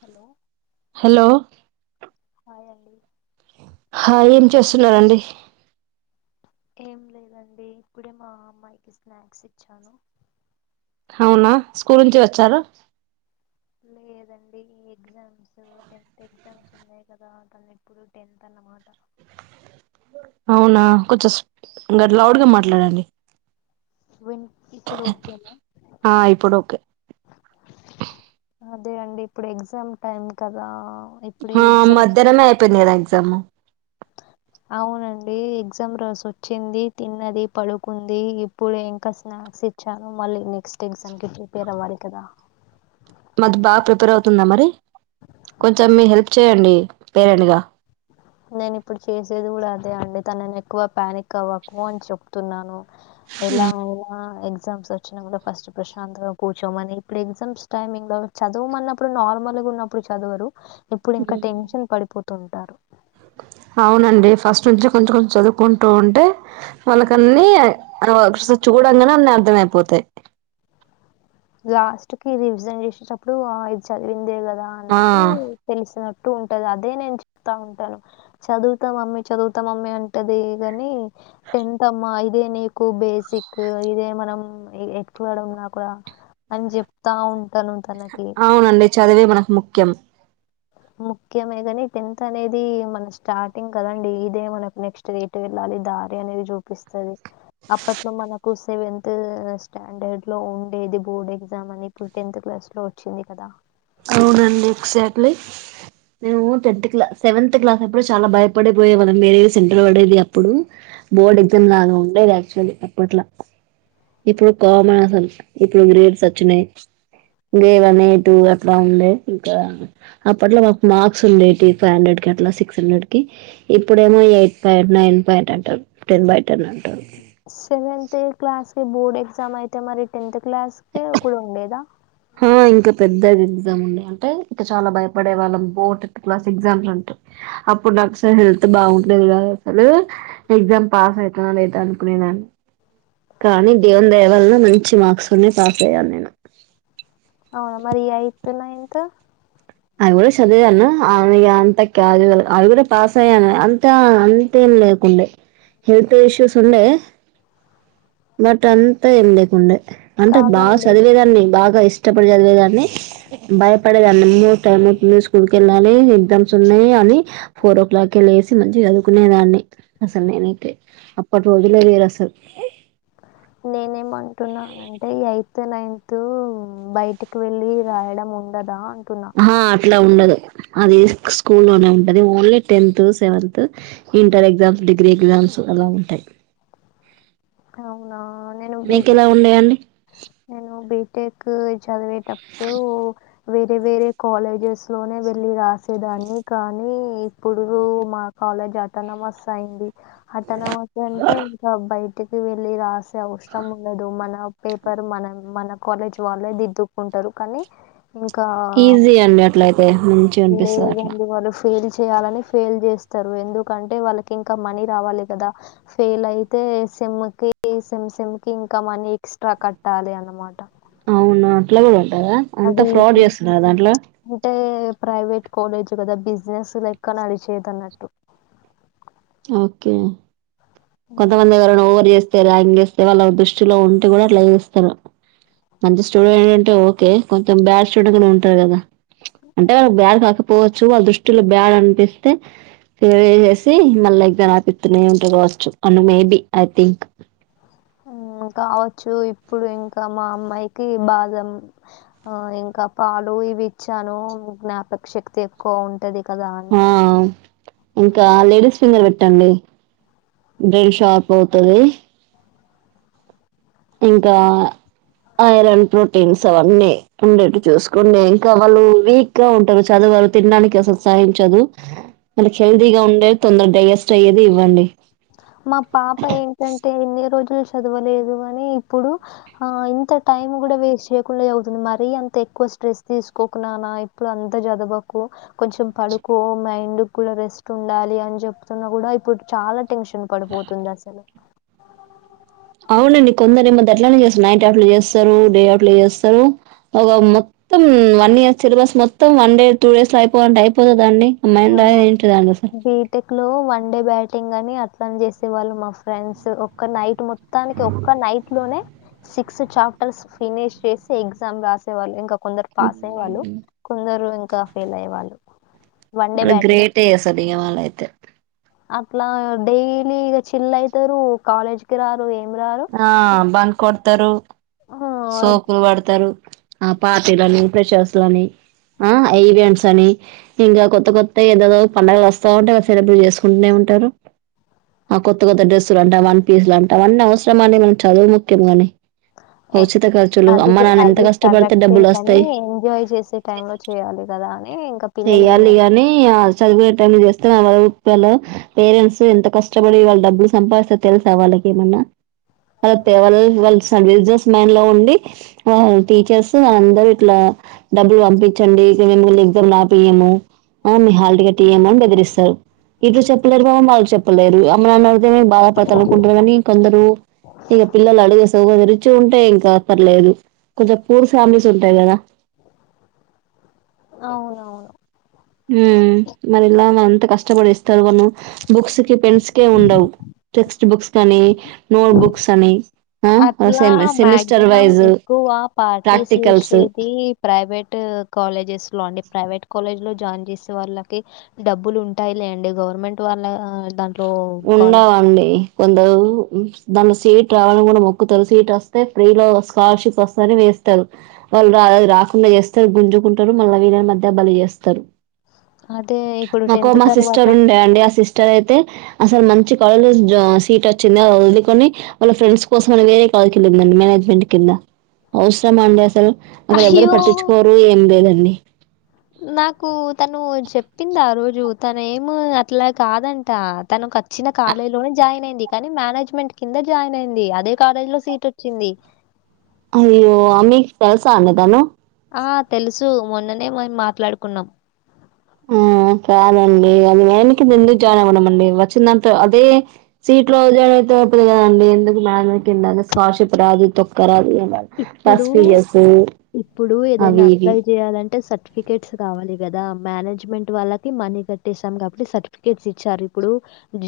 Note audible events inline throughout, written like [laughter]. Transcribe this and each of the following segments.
Hello hello అ అ ఆ ఏం చేస్తున్నండి ఏం లేదండి ఇప్పుడే మా అమ్మాయికి స్నాక్స్ ఇచ్చాను. అవునా స్కూల్ నుంచి వచ్చారు లేదండి ఈ ఎగ్జామ్స్ టెన్త్ ఎగ్జామ్స్ ఉన్నాయి కదా అ తను ఎప్పుడు టెన్త్ అన్నమాట. అవునా కొంచెంం లౌడ్గా మాట్లాడండి. విన్ ఇప్పుడు ఓకేనా ఆ ఇప్పుడు ఓకే అదే అండి ఇప్పుడు ఎగ్జామ్ టైమ్ కదా ఇప్పుడే ఆ ఎగ్జామ్ మధ్యాహ్నమే అయిపోయిందిదా సమ అవునండి ఎగ్జామ్ రోజొచ్చింది తిన్నది పడుకుంది ఇప్పుడు ఇంకా స్నాక్స్ ఇచ్చాను మళ్ళీ నెక్స్ట్ ఎగ్జామ్కి చూపేరవ్వాలి కదా. మాది బాగా ప్రిపేర్ అవుతుందా మరి కొంచెం మీ హెల్ప్ చేయండి పేరెంట్గా. నేను ఇప్పుడు చేసేది కూడా అదే అండి తను నేను ఎక్కువ ప్యానిక్ అవ్వకు అని చెప్తున్నాను. ఎలా ఎలా ఎగ్ ఎగ్జామ్స్ వచ్చినా కూడా ఫస్ట్ ప్రశాంత్ కూర్చోమని ఇప్పుడు ఎగ్జామ్స్ టైమి లో చదవ అన్నప్పుడు నార్మల్ గా ఉన్నప్పుడు చదవరు. ఇప్పుడు ఇంకా టెన్షన్ పడిపోతు. తంటారు అవునండి ఫస్ట్ నుంచి కొంచెం కొంచెం చదువుకుంటూ ఉంటే వాళ్ళక అన్ని ఒకసారి చూడంగానే అన్ని అర్థం అయిపోతాయి. లాస్ట్ కి రివిజెంన్ చేసేటప్పుడు ఇది చదివిందే కదా. ఆ అన్నట్టు తెలుస్తుినట్టు చటు ఉంటది అదే నేను చెప్తా ఉంటాను చదువుతాం మమ్మీ చదువుతాం మమ్మీ అంటది కాని టెన్త్ అమ్మ ఇదే నీకు బేసిక్ ఇదే మనం ఎట్లాడన్నా కూడా. అని చెప్తా ఉంటా అవునండి చదివి మనకు ముఖ్యం ముఖ్యమే కాని టెన్త్ అనేది మన స్టార్టింగ్ కదండి ఇదే మనకు నెక్స్ట్ ఎట్టు వెళ్ళాలి దారి అనేది చూపిస్తుది. అప్పట్ లో మనకు. సెవెంత్ స్టాండర్డ్ లో ఉండేది బోర్డ్ ఎగ్జామ్ అని ఇప్పుడు టెన్త్ క్లాస్ లో వచ్చింది కదా. అవునండి ఎక్సాక్ట్లీ, నేను టెన్త్ క్లాస్ సెవెన్త్ క్లాస్ అప్పుడే చాలా భయపడే పోయేవాళ్ళం మీ వేరే సెంటర్ పడేది అప్పుడు బోర్డ్ ఎగ్జామ్ లాగా ఉండేది యాక్చువల్లీ అప్పట్లా, ఇప్పుడు కామన్ అసలు ఇప్పుడు గ్రేడ్స్ వచ్చినయి ఏ వన్ ఏ టూ అట్లా ఉండే ఇంకా అప్పట్లో మాకు మార్క్స్ ఉండేటి ఫైవ్ హండ్రెడ్ కి అట్లా సిక్స్ హండ్రెడ్ కి, ఇప్పుడేమో ఎయిట్ పాయింట్ నైన్ పాయింట్ అట్ట టెన్ బై టెన్ అంటారు సెవెంత్ ఎ క్లాస్ కి బోర్డ్ ఎగ్జామ్ అయితే మరి టెన్త్ క్లాస్ కి కూడా ఉండేదా హ ఇంకా పెద్దది ఎగ్జామ్ ఉండే అంటే ఇక చాలా భయపడే వాళ్ళం బో టెన్త్ క్లాస్ ఎగ్జామ్స్ అంటే, అప్పుడు నాకు అసలు హెల్త్ బాగుంటేది కాదు అసలు ఎగ్జామ్ పాస్ అవుతునా లేదా అనుకునే దాన్ని, కానీ దేవుని దయ వలన మంచి మార్క్స్ ఉన్నాయి పాస్ అయ్యాను నేను అవునా మరి యయ్తు నైన్త్ అవి కూడా చదివాను ఆ విగ అంత కజివల్, అవి కూడా పాస్ అయ్యాను అంతా అంతేం లేకుండే హెల్త్ ఇష్యూస్ ఉండే బట్ అంతా ఏం లేకుండే అంటే బాగా కాదండి చదివేదాన్ని బాగా ఇష్ ఇష్టపడి చద్ దాన్ని, భయపడేదాన్ని మూ టై స్కూల్ కెళ్ళా ని ఎక్జామ్స్ ఉన్నాయి అని ఫోర్ ఓ క్లాకి లేసి మంచి చదుకునేదాన్ని అసలు నేనైతే అప్పటి రోజులే వేరసలు నేనేమో తున్నానంటే యయ్ త్ నైన్త్ బయటికి వెళ్ళి రాయడం ఉండదా అ ఆహ అట్ల ఉండదు అది స్కూల్ లోనే ఉంటది, only tenth, seventh, inter exams degree exams అలా ఉంటాయి అవునా నేను మీకు ఎలా బీటెక్, ఉండేయండి నేను బీ టేక్ చదివి వేరే వేరే కాలేజెస్ లోనే వెళ్ళి రాస్ చ్చే దాన్ని కానీ ఇప్పుడూ మా కాలేజ్ అటానమస్ అయ్యింది అటానమస్ అంటే ఇంకా బై టికి వెళ్ళి రాస్ అవసరం ఉండదు మన పేపర్ మనం మన కాలేజ్ వాళ్ళే దిద్దుకుంటారు కాని ఈజీ అండి అట్ల అయితే మంచిగనిపిస్తది అట్లా లేదండి వాళ్ళు ఫెయిల్ చేయాలని ఫెయిల్ చేస్తారు, ఎందుకంటే వాళ్ళకి ఇంకా మనీ రావాలి కదా, ఫెయిల్ అయితే సెమ్ కి, సెమ్ సెమ్ కి ఇంకా మనీ ఎక్స్ట్రా కట్టాలి అనమాట అవునా అట్లగే గదా అంత ఫ్రాడ్ ఇప్పుడు చేస్తున్నారా దాంట్ల అంటే ప్రైవేట్ కాలేజీ కదా బిజినెస్ లెక్క నడిచేదన్నట్టు. ఓకే కొంతమంది ఎవరైనా ఓవర్ చేస్ తె ర్యాగింగ్ చేస్తే వాళ్ళ దృష్టిలో ఉంటే కూడా అట్లా చేస్తారు. మంచి స్టూడెంట్ ఉంటే ఓకే, కొంతం బ్యాడ్ స్టూడెంట్ ఉంటారు కదా. అంటే వాడు బ్యాడ్ కాకపోవచ్చు, వాళ్ళ దృష్టిలో బ్యాడ్ అనిపిస్తే ఫెయిల్ చేసేసి మళ్ళా ఎగ్జామ్ రాపిత్తనే ఉంటారు గావచ్చు. అను maybe I think um.. కావచ్చు ఇప్పుడు ఇంకా మా అమ్మాయికి బాదం, ఆహ్ ఇంకా పాలు ఇవి ఇచ్చాను. జ్ఞాపక శక్తి ఎక్కువ ఉంటది. కదా అని ఆ ఇంకా లేడీస్ ఫింగర్ పెట్టండి. బ్రెయిన్ షార్ప్ అవుతది. ఇంకా ఐరన్ ప్రోటీన్స్ అవన్నీ ఉండేట్టు చూసుకోండి. ఇంకా వాళ్ళు వీక్ గా ఉంటారు చదువరు తినడానికి అసలు సహించదు. వాళ్ళకు హెల్దీ గా ఉండేవి తొందరగా డైజెస్ స్ట్ అయ్యేది ఇవ్వండి మా పాప ఏంటంటే ఎన్ని రోజులు చదవలేదు కాని ఇప్పుడు ఆ ఇంత టైం కూడా వేస్ట్ చేయకుండా చవుతుంది. మరీ అంత ఎక్కువ స్ట్రెస్ తీసుకోకు నాన్నా, ఇప్పుడు అంత చదవకు కొంచెం పడుకో మైండ్ కు కూడా రెస్ట్ ఉండాలి అని చెప్తున్నా కూడా ఇప్పుడు చాలా టెన్షన్ పడిపోతుంది అసలు అవునండి కొందరేమో గట్లనే చేస్తారు నైట్ అవుట్లు చేస్తారు డే అవుట్లు చేస్తారు ఒక మొత్తం వన్ ఇయర్ సిలబస్ మొత్తం వన్ డే టూ డేస్ లో అయిపోవాలంటే అయిపోతదా అండి అ మైండా ఎంటి దండి అసలు లో వన్ డే బ్యాటింగ్ అని అట్లని చేసే వాళ్ళు మా ఫ్రెండ్స్. ఒక్క నైట్ మొత్తానికి ఒక్క నైట్ లోనే సిక్స్ చాప్టర్స్ ఫినిష్ చేసి ఎగ్జామ్ రాసేవాళ్ళు ఇంకా కొందరు పాస్ అయ్యే వాళ్ళు. కొందరు ఇంకా ఫెయిల్ అయ్యే వాళ్ళు. వాళ్ళు గ్రేటే అసలు ఇగ వాళ్ళయితే అట్లా డైలీ ఇగ చిల్ అయితారు కాలేజ్ కి రారు ఏం రారు. ఆ బంక్ కొడతారు ఆహ్, సోకులు పడుతరు ఆ పార్టీలని ఫ్రెషర్స్ లని ఆ-ఆ ఈవెంట్స్ అని ఇంకా కొత్త కొత్త ఏదేదో పండుగలు వస్తా ఉంటాయి సెలబ్రేట్ చేసుకుంటూనే ఉంటారు ఆ కొత్త కొత్త డ్రెస్సులు అంటా వన్ పీస్ లు అంటా అవన్నీ అవసరమా అండి మనకు చదువు ముఖ్యం గాని ఏ ఉచిత ఖర్చులు అది అమ్మ నాన్న ఎంత అది కష్టపడితే కరెక్టే డబ్బులు కాని వస్తాయి ఎంజాయ్ చేసే టైమ్ లో చేయాలి కదా అని ఇంకా పిల్లలు చెయ్యలి వినరు. గాని ఆ చదువుకునే టైమ్ లనే చేస్తే నడువదు లో పేరెంట్స్ ఎంత కష్ కష్టపడి వాళ్ళ డబ్బులు సంపాదిస్తే తెలుస వాళ్ళకి ఏమన్నా కరెక్ట్ ఏ కదా వల్ వల్స్ బిజినెస్ మైండ్ లో ఉండి ఆ టీచర్స్ అందరూ ఇట్లా డబ్బులు పంపించండి ఇగ మీమ్ముల్ని ఎగ్జామ్స్ లాప్ పియ్యము మీ హాల్ట్గా టీయము అని బెదిరిస్తారు ఇటు చెప్పలేరు పాపం వాళ్ళకు చెప్పలేరు అమ్మనాన బాధపడుతళ్ళు అనుకుంటారు కానీ కొందరు ఇగ పిల్లలు అడిగేస్ ఓగరు రిచ్ గుంటే ఇంక పర్లేదు కొంచెం పూర్ ఫ్యామిలీస్ ఉంటాయి కదా అవునవును హు మరెల్లాలి అంత కష్టపడిస్తారు వాళ్ళు బుక్స్ కి పెన్స్కే కే ఉండవు టెక్స్ట్ బుక్స్ కానీ నోట్ బుక్స్ అని ఆ అట్లా సెమి సెమిస్టర్ మక్సిమం వైజ్ ఎక్కువ పార్టిస్ ప్రాక్టికల్స్ చేసేది ప్రైవేట్ కాలేజెస్ లోండి ప్రైవేట్ కాలేజ్ లో జాయిన్ చేసే వాళ్ళకి డబ్బులు ఉంటాయి లేండి, గవర్నమెంట్ వాళ్ళ ద ఉండవండి. కొందరు దానిలో సీట్ రావాలని కూడా మొక్కుతరు, సీట్ వస్తే ఫ్రీలో స్కాలర్షిప్ వస్తదని వేస్తారు. వాళ్ళు రా రాకుండా చేస్తరు గుంజుకుంటారు మళ్ళ వీళ్ళని మధ్యల బలి చేస్తారు. అదే ఇప్పుడు మాకు మా తర్వాత సిస్టర్ ఉండే అండి, ఆ సిస్టర్ అయితే అసలు మంచి కాలేజ్ లో ఆ సీట్ వచ్చింది, అ అది వదుకొని వాళ్ళ ఫ్రెండ్స్ కోసం అని వేరే కాలేజ్ కెల్లిందండి మేనేజ్మెంట్ కింద, అవసరం అండి అసలు అక్కడ ఎవరు అయ్యో! పట్టించుకోరు ఏం లేదండి. నాకు తను చెప్పింది ఆ రోజు తనేము అట్లా కాదంట, తనుకు వచ్చిన కాలేజ్ లోనే జాయిన్ అయింది కానీ మేనేజ్మెంట్ కింద జాయిన్ అయింది, అదే కాలేజ్ లో సీట్ వచ్చింది. అయ్యో అ మీక్ తెల్సా అండి తను. ఆ తెలుసు సు మొన్ననే మేం మాట్లాడుకుంన్నం. ఉమ్ కాదండి అది ఎందుకు ముందు జాయిన్ అవ్వడం అండి. వచ్చిందంట అదే సీట్ లో జైన్ అయిపోతది కదండి, ఎందుకు మేనేజ్ కింద స్కాలర్షిప్ రాదు, తొక్క రాదు. రాదు బస్ ఇప్పుడు, ఫీజెస్ ఇప్పుడు ఏదైనా అవి ఇవి అప్లై చేయాలంటే సట్ సర్టిఫికెట్స్ కావాలి కదా, మేనేజ్మెంట్ వాళ్ళకి మనీ కట్టేసాం కాబట్టి సర్టిఫికెట్స్ ఇచ్చారు. ఇప్పుడు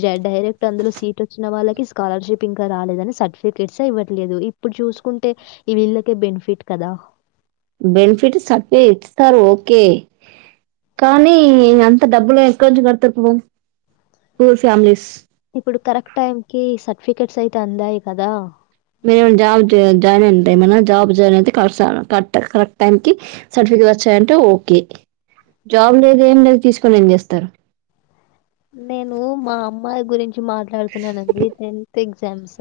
జ డైరెక్ట్ అందులో సీట్ వచ్చిన వాళ్ళకి స్కాలర్షిప్ ఇంకా రాలేదని సర్టిఫికేట్ ఇవ్వట్లేదు. ఇప్పుడు చూసుకు టే ఇవీల్లకే బెనిఫిట్ కదా. బెనిఫిట్ సెట్లె ఇస్తారు ఓకే, కానీ అంత డబ్బులు ఎక్కునుంచి కడతరు పపం, పూర్ ఫ్యామిలీస్ ఇప్పుడు కరెక్ట్ టైం కి సర్టిఫికెట్స్ అయితే అందాయి కదా. మేము జాబ్ జాయిన్ జ జయింట ఏమన్నా, జాబ్ జాయిన్ అయితే కర్స్ కట్ కరెక్ట్ టైం కి సర్టిఫికేట్ వచ్చాయంటే ఓకే. జాబ్ లేదు ఏం లేదు తీసుక్ కొని ఏం చేస్తరు. నేను మా అమ్మాయి గురించి మాట్లాడుతున్నానండి, టెన్త్ ఎగ్జామ్స్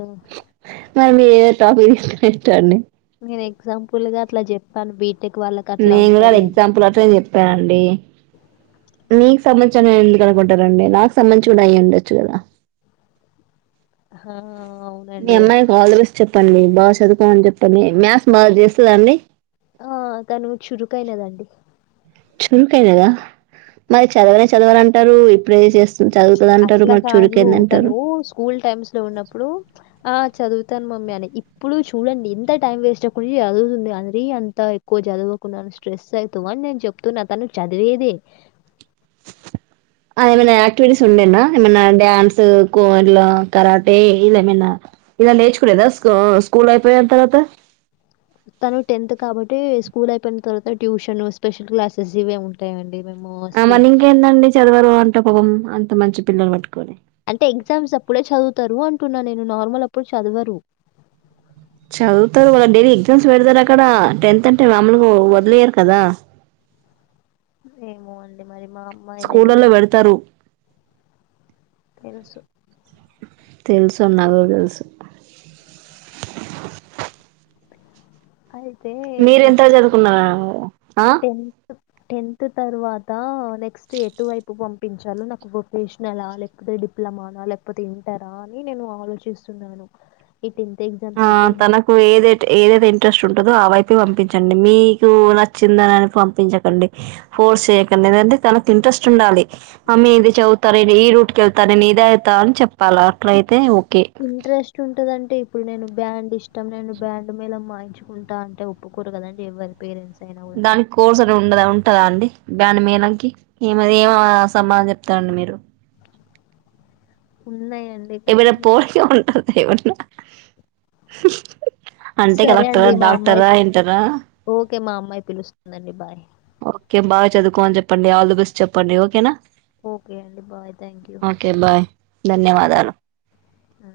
మరీ ఏ టాపిక్ తీస్ స్టిట్ అండి. నేను ఎగ్జాంపుల్ గా అట్ల చెప్పాను, బీ నేను కూడా ఎగ్జాంపుల్ అట్ల చెప్పానండి, మీకు సంబంధిం చని ఎందుకు అనుకుంటారండి, నాకు సంబంధించి కూడా అయ్యి ఉండొచ్చు కదా. హా మీ అవునండి అమ్మాయికి ఆల్ ది బెస్ట్ చెప్పండి బాగా చదువుకోమని చెప్పండి, మ్యాస్ బాగా చేస్తుందాండి. ఆ తను చురుకైనదండి. చురుకైనదా, మరి చదవనే చదవదంటరు ఇప్పుడే చేస్ అట్ల కాదు, తను స్కూల్ టైమ్స్ లో ఉన్నప్పుడు ఆ చదువుతాను మమ్మీ అని, ఇప్పుడు చూడండి ఇంత టైం వేస్ట్ అవకుండా చదువుతుంది అండి అంతా ఎక్కువ చదువకు నాన స్ట్రెస్ ఐతవ్ అని నేను చెప్తున్నా తను చదివేదే. ఆ ఏమైనా యాక్టివిటీస్ ఉండేనా ఏమన్నా డ్యాన్స్ కో ఇట్ల కరాటే ఇల ఏమైనా ఇగ నేర్చుకునేదస్ ఆ స్కూల్ అయిపోయిన తర్వాత. తను టెన్త్ కాబట్టి స్కూల్ అయిపోయిన తర్వాత ట్యూషన్, స్పెషల్ క్లాసెస్ ఇవే ఉంటయండి. ఆ మని ఇంకేందండి చదవరు అంటవ్ పపం అంత మంచి పిల్లలు పట్టుకొని అంటే ఎగ్జామ్స్ అప్పుడే చదువుతారు అంటున్నా నేను నార్మల్ అప్పుడు చదవరు చదువుతారు వాళ్ళ డైలీ ఎగ్జామ్స్ బెడతారు అక్కడ టెన్త్ అంటే మాములుగా వదిలేయరు కదా ఏమో అండి మరి మా అమ్మా ఆయన అయితేనే స్కూళ్ళలో పెడతారు తెలుసు తెలుసు నాగు తెలుసు అయ్ మీర ఎంత వరకు జదువుకున్నావ్ టెంత్త్ టెన్త్ తర్వాత నెక్స్ట్ ఎటు వైపు పంపించాలొ నాకు వొకేషనల్ లేకపోతే డిప్లొమానా లేకపోతే ఇంటరా అని నేను ఆలోచిస్తున్నాను ఈ టె ఆ తనకు ఏదయితే ఏదయి ఇంట్రెస్ట్ ఉంటదో ఆ వైపె పంపించండి మీకు నచ్చిందని అని పంపించకండి ఫోర్స్ చేయకండి లేదంటె తనకి ఇంట్రెస్ట్ ఉండాలి మమ్మీ ఇది చదువుతా నెను ఈ రూట్ కి ఎళ్తా నెను ఇది అయిత అని చెప్పాల అట్ల అయితే ఒ ఇంట్రెస్ట్ ఉంటదంటే ఇప్పుడు నేను బ్యాండ్ ఇష్టం నేను బ్యాండ్ మేలం వాయించుకుంటా అంటే ఒప్పుకోరు కదండి ఎవ్వరి పేరెంట్స్ అయినా కూడా దానికి కోర్స్ ఉండదా ఉంటదా అండి బ్యాండు మేళం కి ఏమరి సంబందన చెప్తాండం మీరు ఉన్నయ్ ఎబ్బుడన్న పొర్సే ఉం [unintelligible] ఎవరిలా అంతే కద సరే అక్క అండి మా డాక్టార అమ్మాయి ఇంటర ఓకే మా అమ్మాయి పిలుస్తుందండి బాయ్ ఓకె బాగ చదువుకోమని చెప్పండి ఆల్ ద బెస్ట్ చెప్పండి ఓకేనా ఓకే అండి bye thank you okay bye ధన్యవాదాలు ఆ